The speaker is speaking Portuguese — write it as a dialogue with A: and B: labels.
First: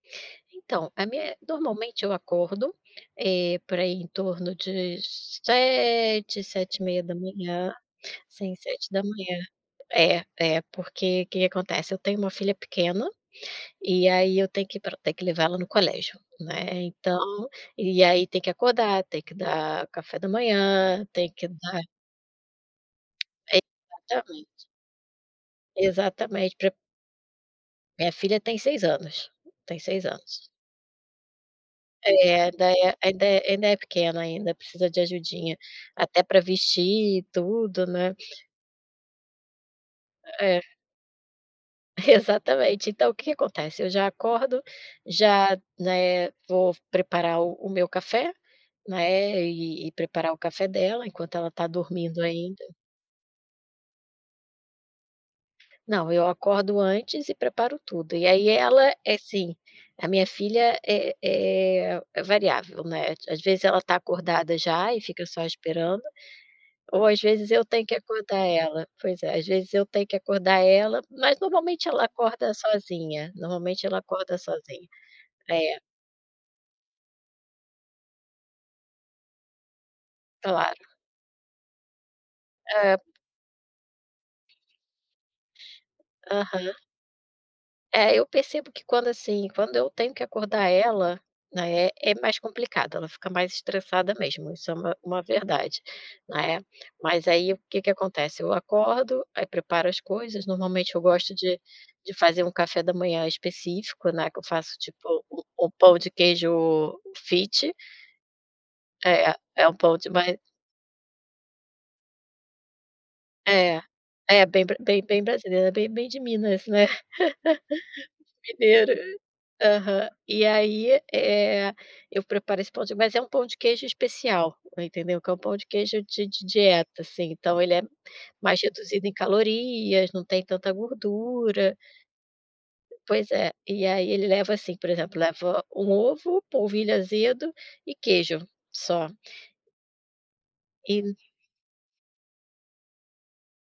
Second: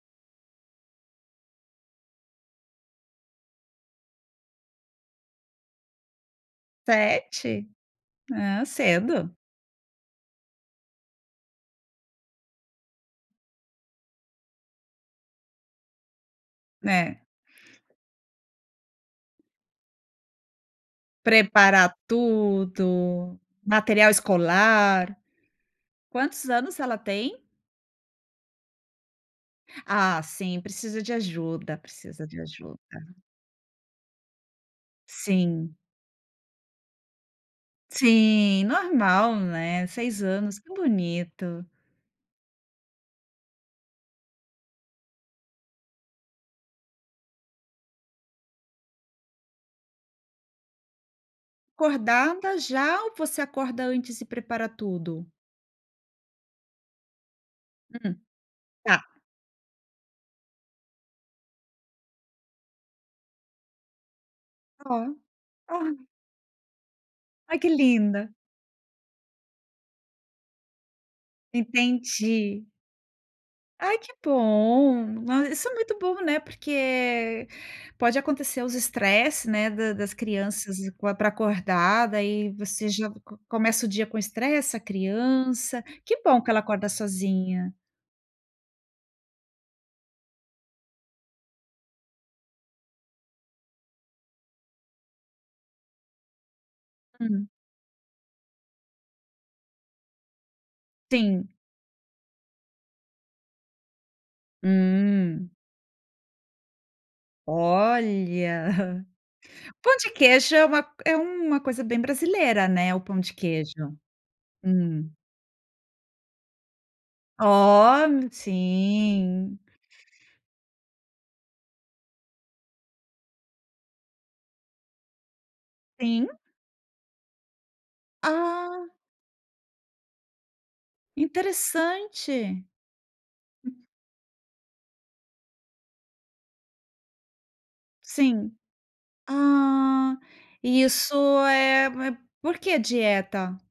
A: Então, a minha é Normalmente, eu acordo, eh, por aí, em torno de 7h, sete e meia da
B: 7h?
A: manhã. Sim,
B: Ah,
A: sete da
B: cedo.
A: manhã. Eh, eh, porque, que que acontece? Eu tenho uma filha pequena, e aí eu tenho que pra tenho que levar ela no colégio, né, então,
B: Né.
A: e aí tem que acordar, tem que dar café da manhã, tem que dar
B: Preparar tudo, material
A: Exatamente.
B: escolar. Quantos
A: Exatamente, pre
B: anos ela tem?
A: Minha filha tem 6 anos, tem 6 anos.
B: Ah, sim, precisa de ajuda, precisa de
A: Eh, daí,
B: ajuda.
A: ainda é ainda é ainda é pequena, ainda, precisa de ajudinha
B: Sim.
A: até pra vestir tudo, né?
B: Sim, normal, né, 6 anos,
A: É.
B: que bonito.
A: Exatamente, então o que que acontece? Eu já acordo, já, né, vou preparar o o meu café, né, e e preparar o café dela enquanto ela tá dormindo
B: Acordada
A: ainda.
B: já ou você acorda antes e prepara tudo?
A: Não, eu acordo antes e preparo tudo
B: Hum.
A: e, aí, ela
B: Tá.
A: é assim a minha filha é é é variável, né, é ti às vezes, ela tá acordada já e
B: Oh,
A: fica só esperando
B: olha.
A: ou, às vezes,
B: Ai
A: eu
B: que
A: tenho que
B: linda.
A: acordar ela. Pois é, às vezes eu tenho que acordar ela, mas normalmente ela acorda
B: Entendi.
A: sozinha, normalmente
B: Ai,
A: ela
B: que
A: acorda sozinha.
B: bom, ah, isso é
A: É.
B: muito bom, né, porque pode acontecer os estresses, né, da das
A: Claro.
B: crianças, pra acordar, daí, você
A: É.
B: já co começa o dia com estresse, a criança, que bom que ela
A: Aham.
B: acorda sozinha.
A: É, eu percebo que quando, assim, quando eu tenho que acordar ela, né, é mais complicado, ela fica mais estressada mesmo, isso é uma uma verdade, né? Mas
B: Hum.
A: aí, o que que acontece? Eu acordo, aí preparo as coisas normalmente, eu gosto
B: Sim.
A: de de fazer um café da manhã específico, né, que eu faço tipo o
B: Hum.
A: o pão de queijo fit.
B: Olha,
A: É, é um
B: pão
A: pão
B: de
A: de mai
B: queijo é uma é uma coisa bem brasileira, né, o pão de
A: É,
B: queijo.
A: é, bem bra bem
B: Hum.
A: bem brasileiro, é bem bem de Minas, né?
B: Oh m
A: Mineiro.
B: sim.
A: Aham. E aí, eh, eu preparo esse pão de mas é um pão de queijo especial, entendeu? Que é um pão de queijo de
B: Sim.
A: de dieta, assim, então ele é mais
B: Ah.
A: reduzido em calorias, não tem tanta gordura.
B: Interessante.
A: Pois é, e aí ele leva, assim, por exemplo, leva um ovo, polvilho azedo e queijo,
B: Sim.
A: só.
B: Ah, e isso
A: E
B: é é por que dieta?